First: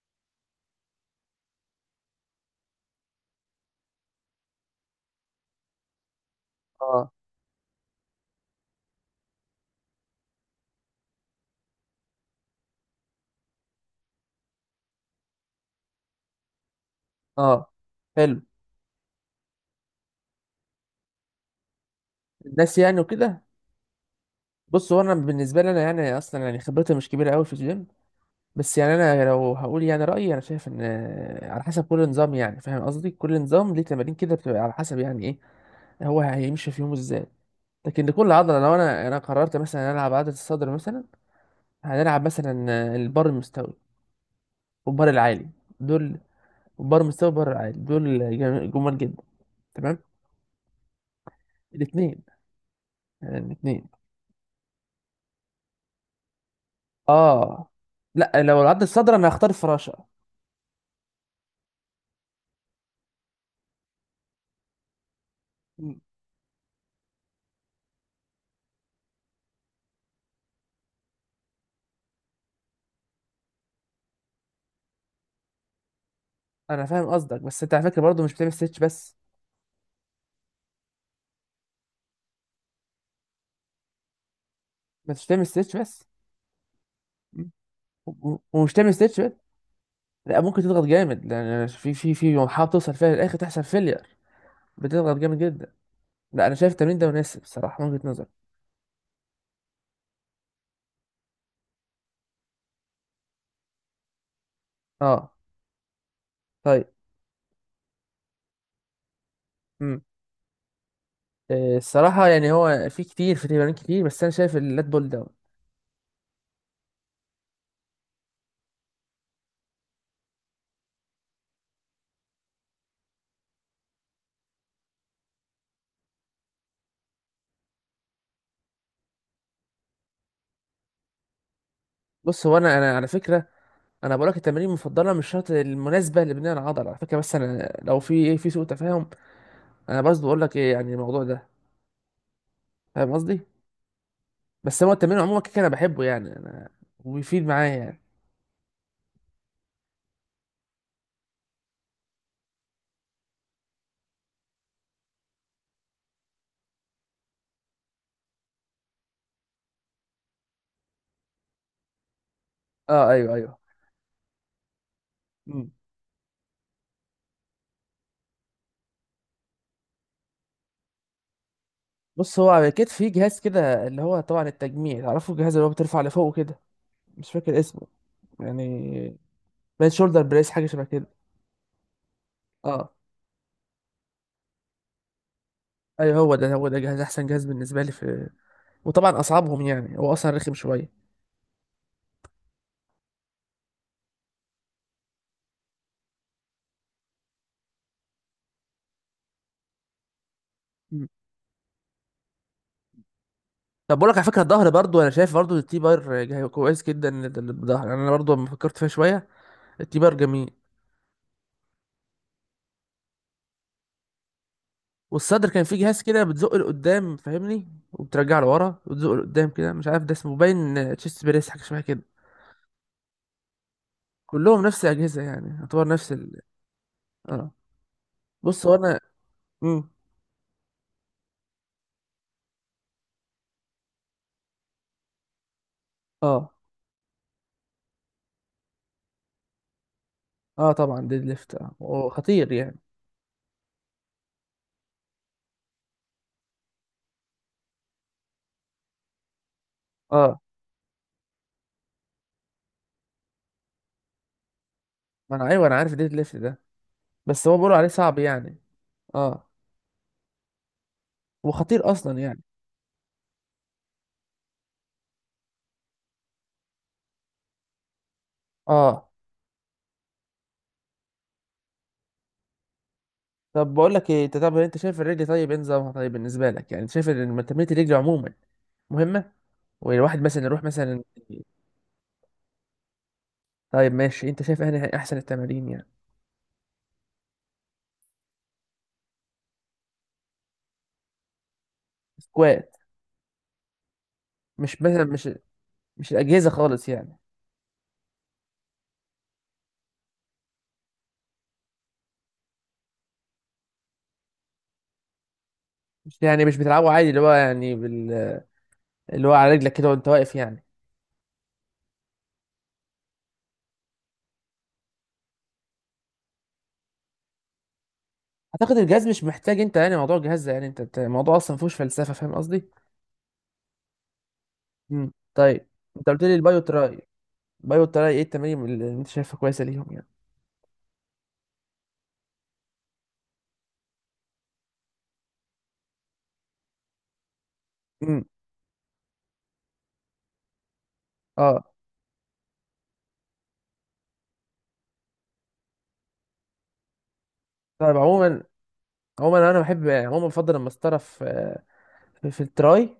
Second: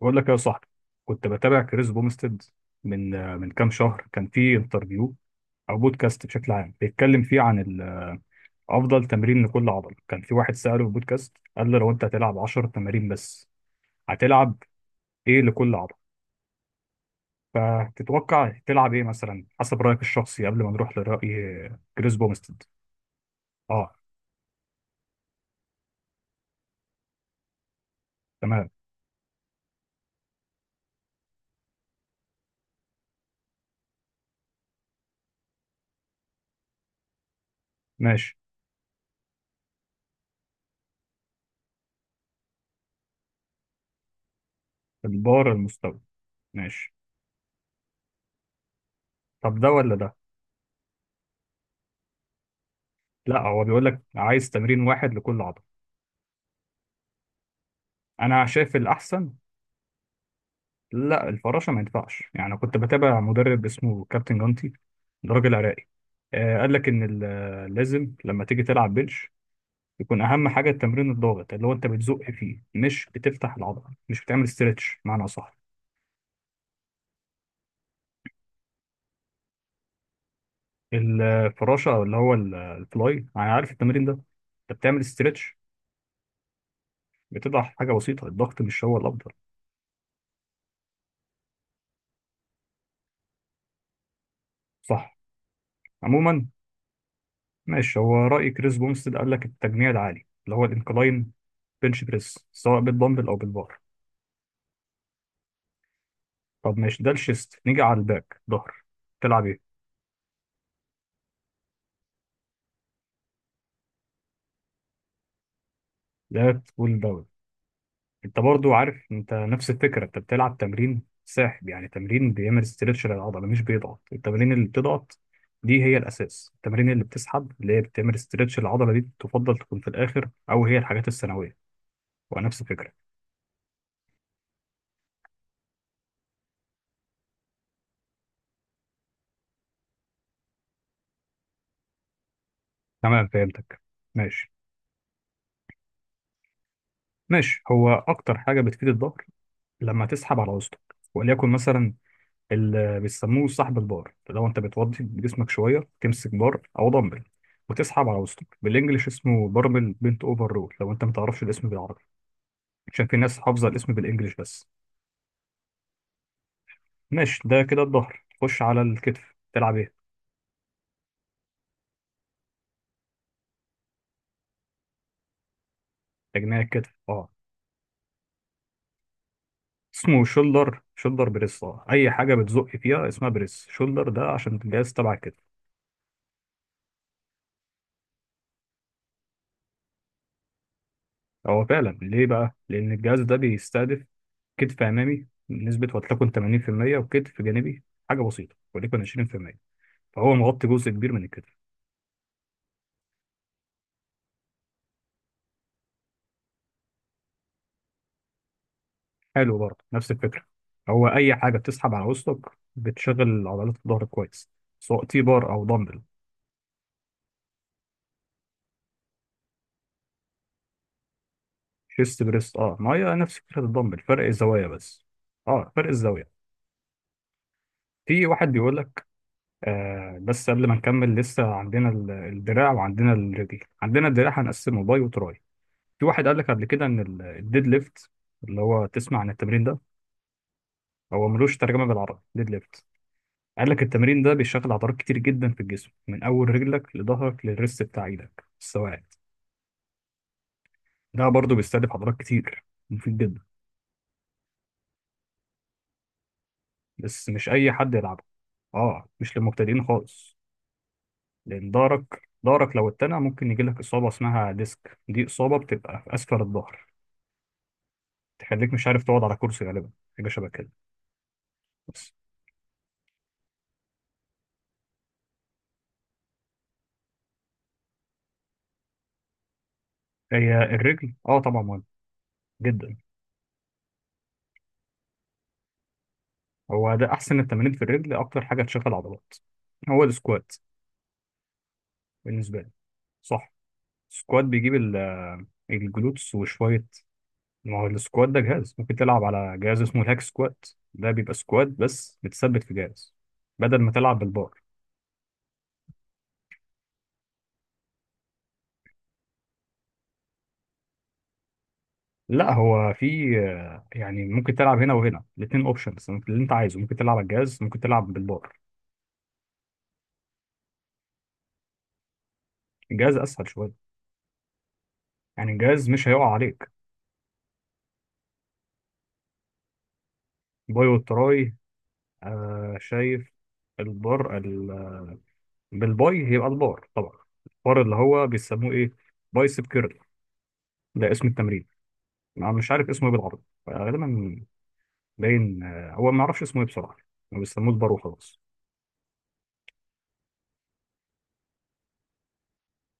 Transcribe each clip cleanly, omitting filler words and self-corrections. بقول لك يا صاحبي، كنت بتابع كريس بومستد من كام شهر. كان في انترفيو او بودكاست بشكل عام اه. بيتكلم فيه عن افضل تمرين لكل عضله. كان في واحد ساله في البودكاست، قال له لو انت هتلعب 10 تمارين بس، هتلعب ايه لكل عضله؟ اه. حلو. فتتوقع تلعب ايه مثلا حسب رايك الشخصي قبل ما نروح لراي كريس بومستد؟ الناس يعني وكده. اه، بص، هو انا بالنسبه لي انا يعني اصلا يعني خبرتي مش كبيره قوي في الجيم. تمام، بس يعني انا لو هقول يعني رايي، انا شايف ان على حسب كل نظام، يعني فاهم قصدي، كل نظام ليه تمارين كده، بتبقى على حسب يعني ايه هو هيمشي في يومه ازاي. لكن لكل ماشي. عضله، لو انا قررت مثلا العب عضله الصدر مثلا هنلعب مثلا البار المستوي والبار العالي البار المستوي، دول. ماشي. البار المستوي والبار العالي دول جمال جدا. طب ده ولا تمام. ده؟ الاثنين. لا، هو بيقول الاثنين. لك عايز تمرين واحد لكل عضله. اه. لا، انا لو شايف العض الصدر انا الاحسن. هختار الفراشه. لا، الفراشه ما ينفعش. يعني كنت بتابع مدرب اسمه كابتن جانتي، ده راجل عراقي. م. آه، قال لك ان لازم لما تيجي تلعب بنش يكون اهم حاجه التمرين الضاغط، اللي هو انت بتزق فيه، مش بتفتح العضله، مش بتعمل استرتش. معنى اصح، انا فاهم قصدك، بس انت على فكره برضه مش بتعمل ستيتش بس. الفراشه او اللي هو الفلاي، يعني عارف التمرين ده انت بتعمل ما انتش بتعمل استرتش، ستيتش بس. م. بتضع حاجه بسيطه. الضغط ومش مش تعمل هو ستيتش بس. الافضل؟ لا، ممكن تضغط جامد لان في في محاولة توصل فيها للاخر تحصل فيلير. بتضغط صح، جامد جدا. عموما. لا انا شايف التمرين ده مناسب الصراحه من ماشي، وجهه هو نظري. راي كريس بومستد قال لك التجميع العالي اللي هو الانكلاين بنش بريس، سواء بالدمبل او بالبار. اه. طب طيب. ماشي، ده الشيست. نيجي على الباك، ظهر، تلعب ايه؟ امم الصراحه يعني هو في كتير، في تمارين كتير، بس انا شايف اللات بول داون. لات بول داون. انت برضو عارف، انت نفس الفكره، انت بتلعب تمرين ساحب، يعني تمرين بيعمل استرتش للعضله مش بيضغط. التمارين اللي بتضغط دي هي الاساس، التمارين اللي بتسحب اللي هي بتعمل استرتش للعضله دي تفضل تكون في الاخر، او هي الحاجات الثانويه. بص هو ونفس انا الفكره. انا على فكره، انا بقول لك التمارين المفضله مش شرط المناسبه لبناء العضله على فكره. بس انا لو في في سوء تفاهم، انا بس بقول لك ايه يعني الموضوع ده، فاهم تمام، قصدي. فهمتك، ماشي. بس هو التمرين عموما كده انا بحبه يعني انا، وبيفيد ماشي، معايا هو يعني. اكتر حاجه بتفيد الظهر لما تسحب على وسطك، وليكن مثلا اللي بيسموه سحب البار. لو انت بتوضي جسمك شويه تمسك بار او دمبل وتسحب على وسطك، بالانجلش اسمه باربل بنت اوفر رول، لو انت ما تعرفش الاسم بالعربي، عشان اه في ايوه ناس ايوه. حافظه الاسم بالانجلش بس. مم. ماشي، ده كده الظهر. خش على الكتف، تلعب ايه؟ بص، هو على كتف في جهاز كده اللي هو طبعا التجميع، تعرفه الجهاز اللي هو بترفع لفوق تجميع كده. الكتف، اه، مش فاكر اسمه يعني، بين شولدر اسمه بريس حاجه شولدر شبه كده. بريس. اه، اي حاجه بتزق اه فيها اسمها بريس. شولدر ده عشان الجهاز تبع الكتف. ايوه، هو ده جهاز احسن جهاز بالنسبه لي في. وطبعا اصعبهم يعني، هو اصلا رخم شويه. هو فعلا ليه بقى؟ لان الجهاز ده بيستهدف كتف امامي بنسبه ولتكن 80%، وكتف جانبي حاجه بسيطه وليكن 20%، فهو مغطي جزء مم. كبير من الكتف. طب بقول لك على فكره، الظهر برضو انا شايف برضو التي بار كويس جدا للظهر. يعني انا برضو لما فكرت فيها شويه، حلو، برضه التي نفس بار الفكرة. جميل. هو أي حاجة بتسحب على وسطك بتشغل عضلات الظهر كويس، سواء تي والصدر بار أو كان فيه دمبل. جهاز كده بتزق لقدام فاهمني، وبترجع لورا وتزق لقدام كده، مش عارف ده اسمه باين تشيست بريس حاجه شبه كده. شيست بريست، اه، ما هي نفس فكرة الدمبل، فرق كلهم الزوايا نفس بس. الاجهزه يعني، اه، فرق يعتبر نفس ال الزاوية. اه. في واحد بص هو بيقول انا. لك، امم بس قبل ما نكمل لسه عندنا الدراع وعندنا الرجل. عندنا الدراع هنقسمه باي وتراي. في واحد قال لك اه. قبل كده ان الديد ليفت، اللي هو تسمع عن التمرين ده، اه طبعا، ديد هو ليفت ملوش اه ترجمة هو بالعربي ديد خطير يعني. ليفت. قال لك التمرين ده بيشغل عضلات كتير جدا في الجسم، من اول رجلك لظهرك للريست بتاع ايدك، السواعد. اه ده برضه بيستهدف عضلات كتير، مفيد جدا، ما انا ايوه انا عارف ديد ليفت ده. بس بس مش هو اي بيقولوا عليه حد صعب يلعبه. يعني. اه، مش اه. للمبتدئين خالص. لان وخطير اصلا يعني. ظهرك لو اتنع ممكن يجيلك اصابه اسمها ديسك. دي اصابه بتبقى في اسفل الظهر، تخليك مش عارف اه. تقعد على كرسي غالبا، حاجه شبه كده. بس طب بقول لك ايه، انت طب انت شايف الرجل طيب ايه نظامها طيب بالنسبه لك؟ يعني أنت شايف ان تمرينه الرجل عموما مهمه، والواحد مثلا هي يروح مثلا. الرجل، اه، طبعا مهم جدا. طيب ماشي، انت شايف ايه احسن التمارين يعني؟ هو ده احسن التمارين في الرجل، اكتر حاجه تشغل عضلات، هو السكوات، بالنسبه لي. سكوات. صح. السكوات بيجيب مش مش الجلوتس الاجهزه وشوية. خالص يعني؟ ما هو السكوات ده جهاز، ممكن تلعب على جهاز اسمه الهاك سكوات، ده بيبقى سكوات بس بتثبت في جهاز بدل ما تلعب بالبار. مش يعني مش بتلعبه عادي اللي هو يعني بال... اللي هو على رجلك كده وانت واقف يعني. لا، هو في يعني ممكن تلعب هنا وهنا، الاتنين اوبشنز اللي انت عايزه. ممكن تلعب على الجهاز، ممكن تلعب بالبار. اعتقد الجهاز مش محتاج، انت يعني موضوع الجهاز ده يعني، انت الموضوع اصلا ما فيهوش فلسفه فاهم قصدي. الجهاز اسهل شوية، يعني طيب. الجهاز انت مش قلت هيقع لي البايو عليك. تراي. البايو تراي ايه التمارين اللي انت شايفها كويسه ليهم يعني؟ باي والتراي، آه شايف، البار بالباي هيبقى البار طبعا. البار اللي امم هو بيسموه ايه، بايسب كيرل، ده اسم اه. التمرين. انا مش عارف اسمه ايه بالعربي غالبا. باين هو ما اعرفش اسمه ايه بصراحه، ما بيسموه البر طيب وخلاص. عموما، عموما انا بحب يعني، عموما بفضل المسطره في في التراي.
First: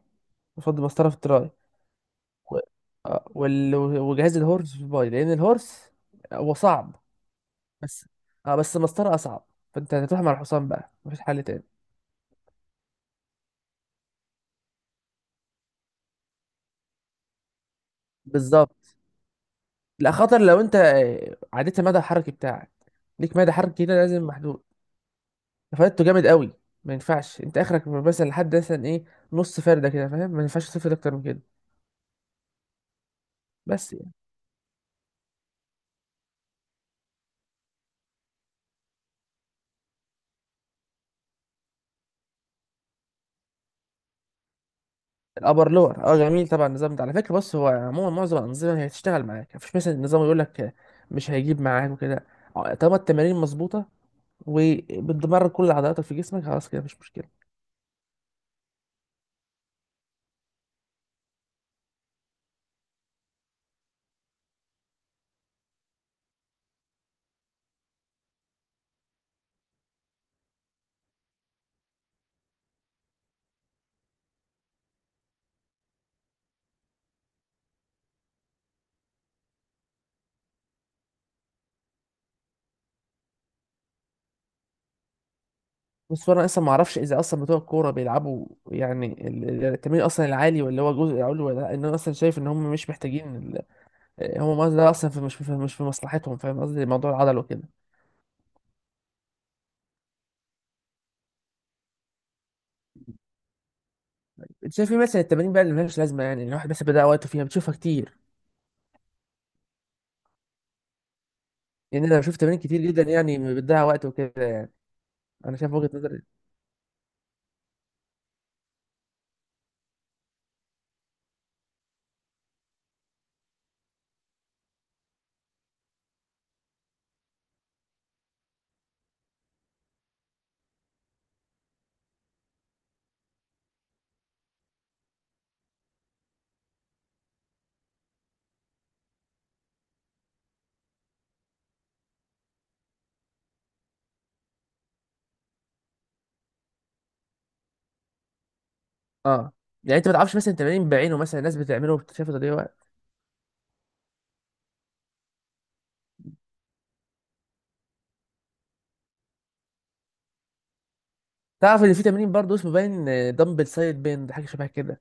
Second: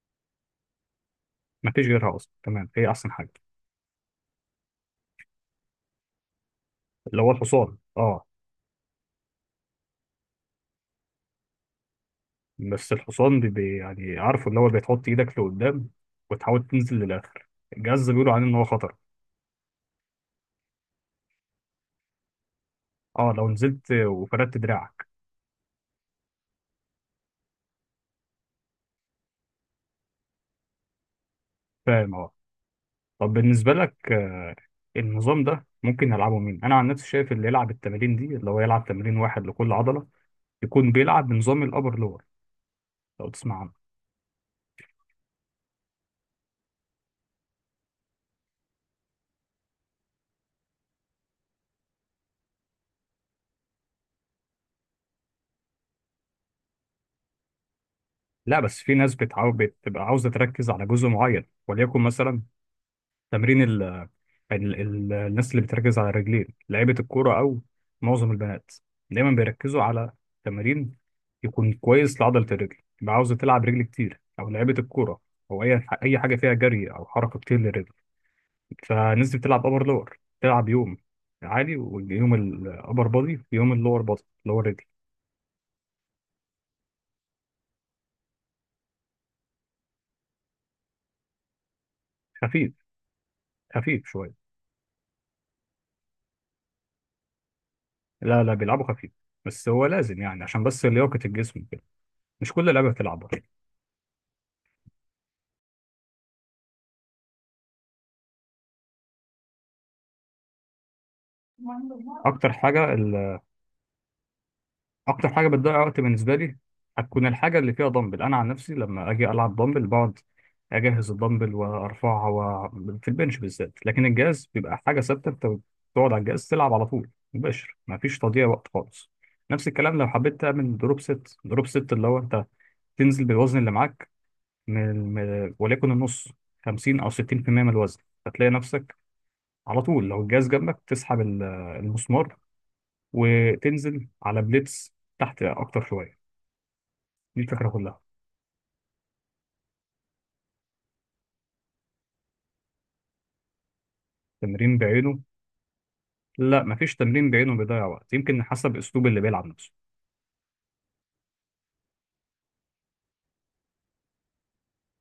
بفضل المسطره في التراي. ما فيش غيرها اصلا، و- تمام، هي احسن حاجه. وجهاز الهورس في الباي، لان الهورس هو صعب. اللي هو الحصان، بس اه. اه، بس المسطره اصعب. فانت هتروح مع الحصان بقى، مفيش حل تاني. بس الحصان يعني عارفه اللي هو بتحط ايدك لقدام وتحاول تنزل للاخر. الجهاز ده بيقولوا عليه ان هو بالظبط. خطر. لا، خطر لو انت عديت المدى الحركي بتاعك. اه، ليك لو مدى حركي نزلت كده لازم وفردت محدود. دراعك. فايدته جامد قوي. ما ينفعش انت اخرك مثلا لحد مثلا ايه، نص فرده كده فاهم، ما ينفعش تفرد اكتر من كده. فاهم، اه. طب بالنسبه بس لك، يعني. النظام ده ممكن يلعبه مين؟ انا عن نفسي شايف اللي يلعب التمارين دي، اللي هو يلعب تمرين واحد لكل عضله، يكون بيلعب بنظام الابر لور، لو تسمع عنه. الابر لور اه جميل طبعا، النظام ده على فكره. بص هو عموما معظم الانظمه هي هتشتغل معاك، مفيش مثلا نظام يقول لك مش هيجيب معاك وكده. طالما التمارين مظبوطه وبتدمر كل عضلاتك في جسمك، خلاص كده مفيش مشكله. لا، بس في ناس بتبقى عاوزه تركز على جزء معين، وليكن مثلا تمرين ال الناس اللي بتركز على الرجلين، لعيبة الكورة أو معظم البنات دايما بيركزوا على تمرين يكون كويس لعضلة الرجل، يبقى عاوزة تلعب رجل كتير، أو لعيبة الكورة، أو أي حاجة فيها جري أو حركة كتير للرجل. فالناس دي بتلعب أبر لور، تلعب يوم عالي، ويوم الأبر بادي، ويوم اللور بادي اللي هو الرجل. بس انا اصلا ما اعرفش اذا اصلا بتوع الكوره بيلعبوا يعني التمرين اصلا العالي ولا هو جزء علوي ولا لا. ان انا اصلا شايف ان هم خفيف، مش محتاجين ال خفيف شوية. هم ده اصلا في مش في مش في مصلحتهم فاهم قصدي، موضوع العضل وكده. لا لا، بيلعبوا خفيف، بس هو لازم يعني عشان بس لياقة الجسم كده، مش كل اللعيبة بتلعبها. انت شايف ايه مثلا التمارين بقى اللي ملهاش لازمه، يعني إن الواحد بس بيضيع وقته فيها، بتشوفها كتير؟ يعني انا بشوف أكتر تمارين كتير حاجة، جدا يعني بتضيع وقت وكده يعني. اكتر حاجه انا شايف بتضيع وجهه وقت نظري. بالنسبه لي هتكون الحاجه اللي فيها دمبل. انا عن نفسي لما اجي العب دمبل بقعد اجهز الدمبل وارفعها و... في البنش بالذات. لكن الجهاز بيبقى حاجه ثابته، انت بتقعد على الجهاز تلعب على طول مباشر، مفيش تضييع وقت خالص. نفس الكلام لو حبيت تعمل دروب ست. دروب ست اللي هو انت تنزل بالوزن اللي معاك وليكن النص، 50 او 60% من الوزن، هتلاقي نفسك على طول لو الجهاز جنبك تسحب المسمار وتنزل على بليتس تحت اكتر شويه. دي الفكرة كلها. اه. يعني انت ما تعرفش مثلا تمارين بعينه مثلا الناس بتعمله وبتشوفه تضييع وقت؟ تمرين بعينه؟ لا، مفيش تمرين بعينه بيضيع وقت، يمكن حسب اسلوب اللي بيلعب نفسه. تعرف ان في تمرين برضه اسمه باين، دمبل سايد بين حاجه شبه كده.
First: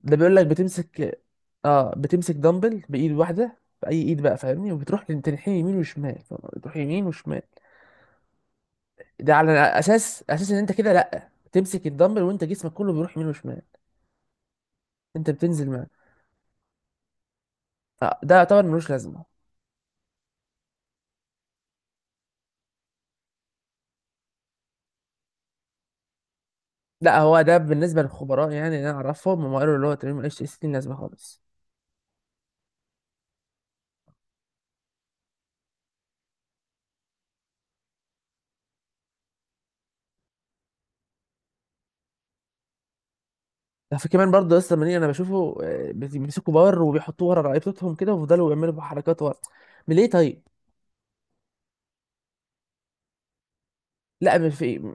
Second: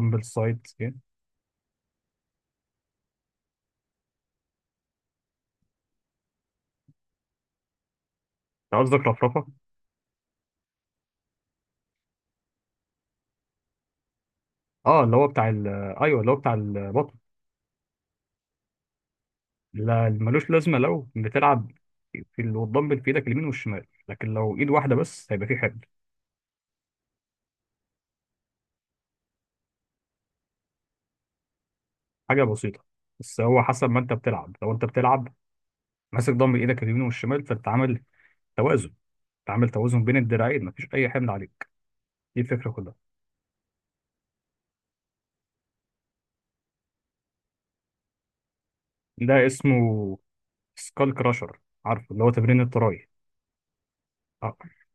ده بيقول لك سايد، يعني بتمسك، اه بتمسك دمبل بايد واحده باي ايد بقى فاهمني، وبتروح تنحني يمين وشمال. بتروح يمين وشمال. انت قصدك ده رفرفة؟ على اساس ان انت كده لا، تمسك الدمبل وانت جسمك كله بيروح يمين وشمال. اه، اللي هو انت بتاع ال، بتنزل معاه. ايوه اللي هو بتاع البطن. آه ده يعتبر ملوش لازمه. لا، ملوش لازمة، لو بتلعب في والدمبل في ايدك اليمين والشمال، لكن لو ايد واحدة بس هيبقى في حمل. لا هو ده بالنسبه للخبراء، يعني اللي انا اعرفهم هم قالوا اللي هو تمرين ملوش اي لازمه خالص. حاجة بسيطة، بس هو حسب ما انت بتلعب، لو انت بتلعب ماسك دمبل ايدك اليمين والشمال، فانت عامل توازن. انت عامل توازن بين الدراعين، مفيش اي حمل عليك. دي الفكرة كلها. ده في كمان برضه لسه منين انا بشوفه بيمسكوا بار وبيحطوه ورا رقبتهم كده ويفضلوا يعملوا حركات ورا، ده من ليه اسمه طيب؟ سكال كراشر، عارفه اللي هو تمرين التراي. لا مش آه. في.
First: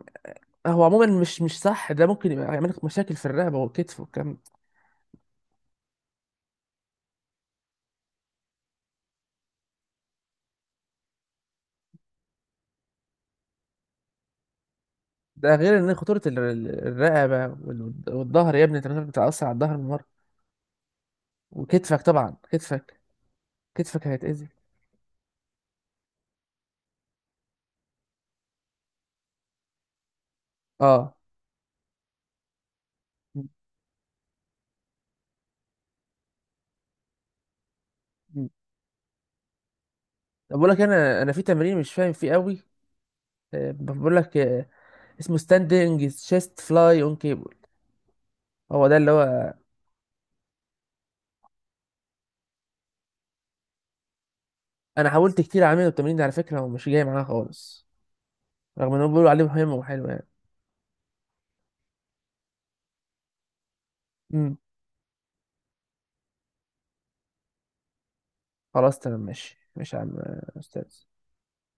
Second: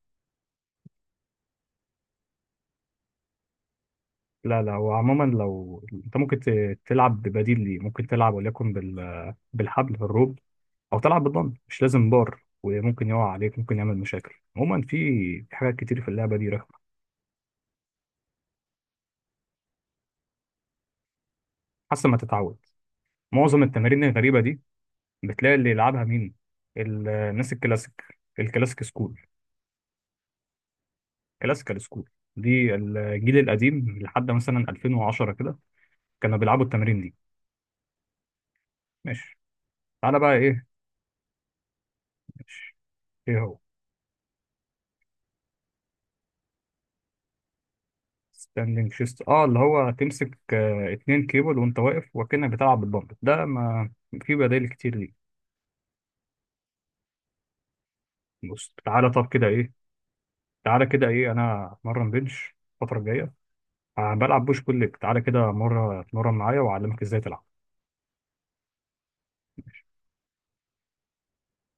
هو عموما مش صح، ده ممكن يبقى يعمل لك مشاكل في الرقبه والكتف والكم. لا لا، وعموما لو انت ممكن تلعب ببديل ليه، ممكن تلعب وليكن بالحبل بالروب، او تلعب بالضم، مش لازم بار، وممكن يقع عليك، ممكن يعمل مشاكل عموما في. في ده حاجات غير ان كتير في خطوره اللعبه دي رخمه، الرقبه والظهر يا ابني، انت مش بتتاثر على الظهر من مره. وكتفك حسب ما طبعا، تتعود. كتفك معظم التمارين كتفك الغريبه هيتاذي. دي بتلاقي اللي يلعبها مين؟ الناس الكلاسيك، الكلاسيك سكول، اه. كلاسيكال سكول، دي الجيل م- القديم لحد مثلا 2010 كده كانوا بيلعبوا التمارين دي. م. ماشي، تعالى بقى طب ايه. بقول لك، انا في تمرين مش فاهم فيه قوي. ماشي، ايه هو؟ بقول لك اسمه ستاندنج تشيست فلاي اون كيبل. هو ستاندنج ده اللي شيست، اه هو. اللي هو تمسك اتنين كيبل وانت واقف وكأنك بتلعب بالدمبل ده. ما في بدائل كتير انا ليه. حاولت كتير اعمله التمرين ده على فكره ومش جاي معايا خالص، بص، رغم تعالى انهم طب بيقولوا عليه كده مهم ايه. وحلو يعني. تعالى كده ايه، انا اتمرن بنش الفترة الجاية، بلعب امم بوش بول ليج. تعالى كده مرة اتمرن معايا واعلمك ازاي تلعب. خلاص تمام ماشي ماشي يا عم، استاذ.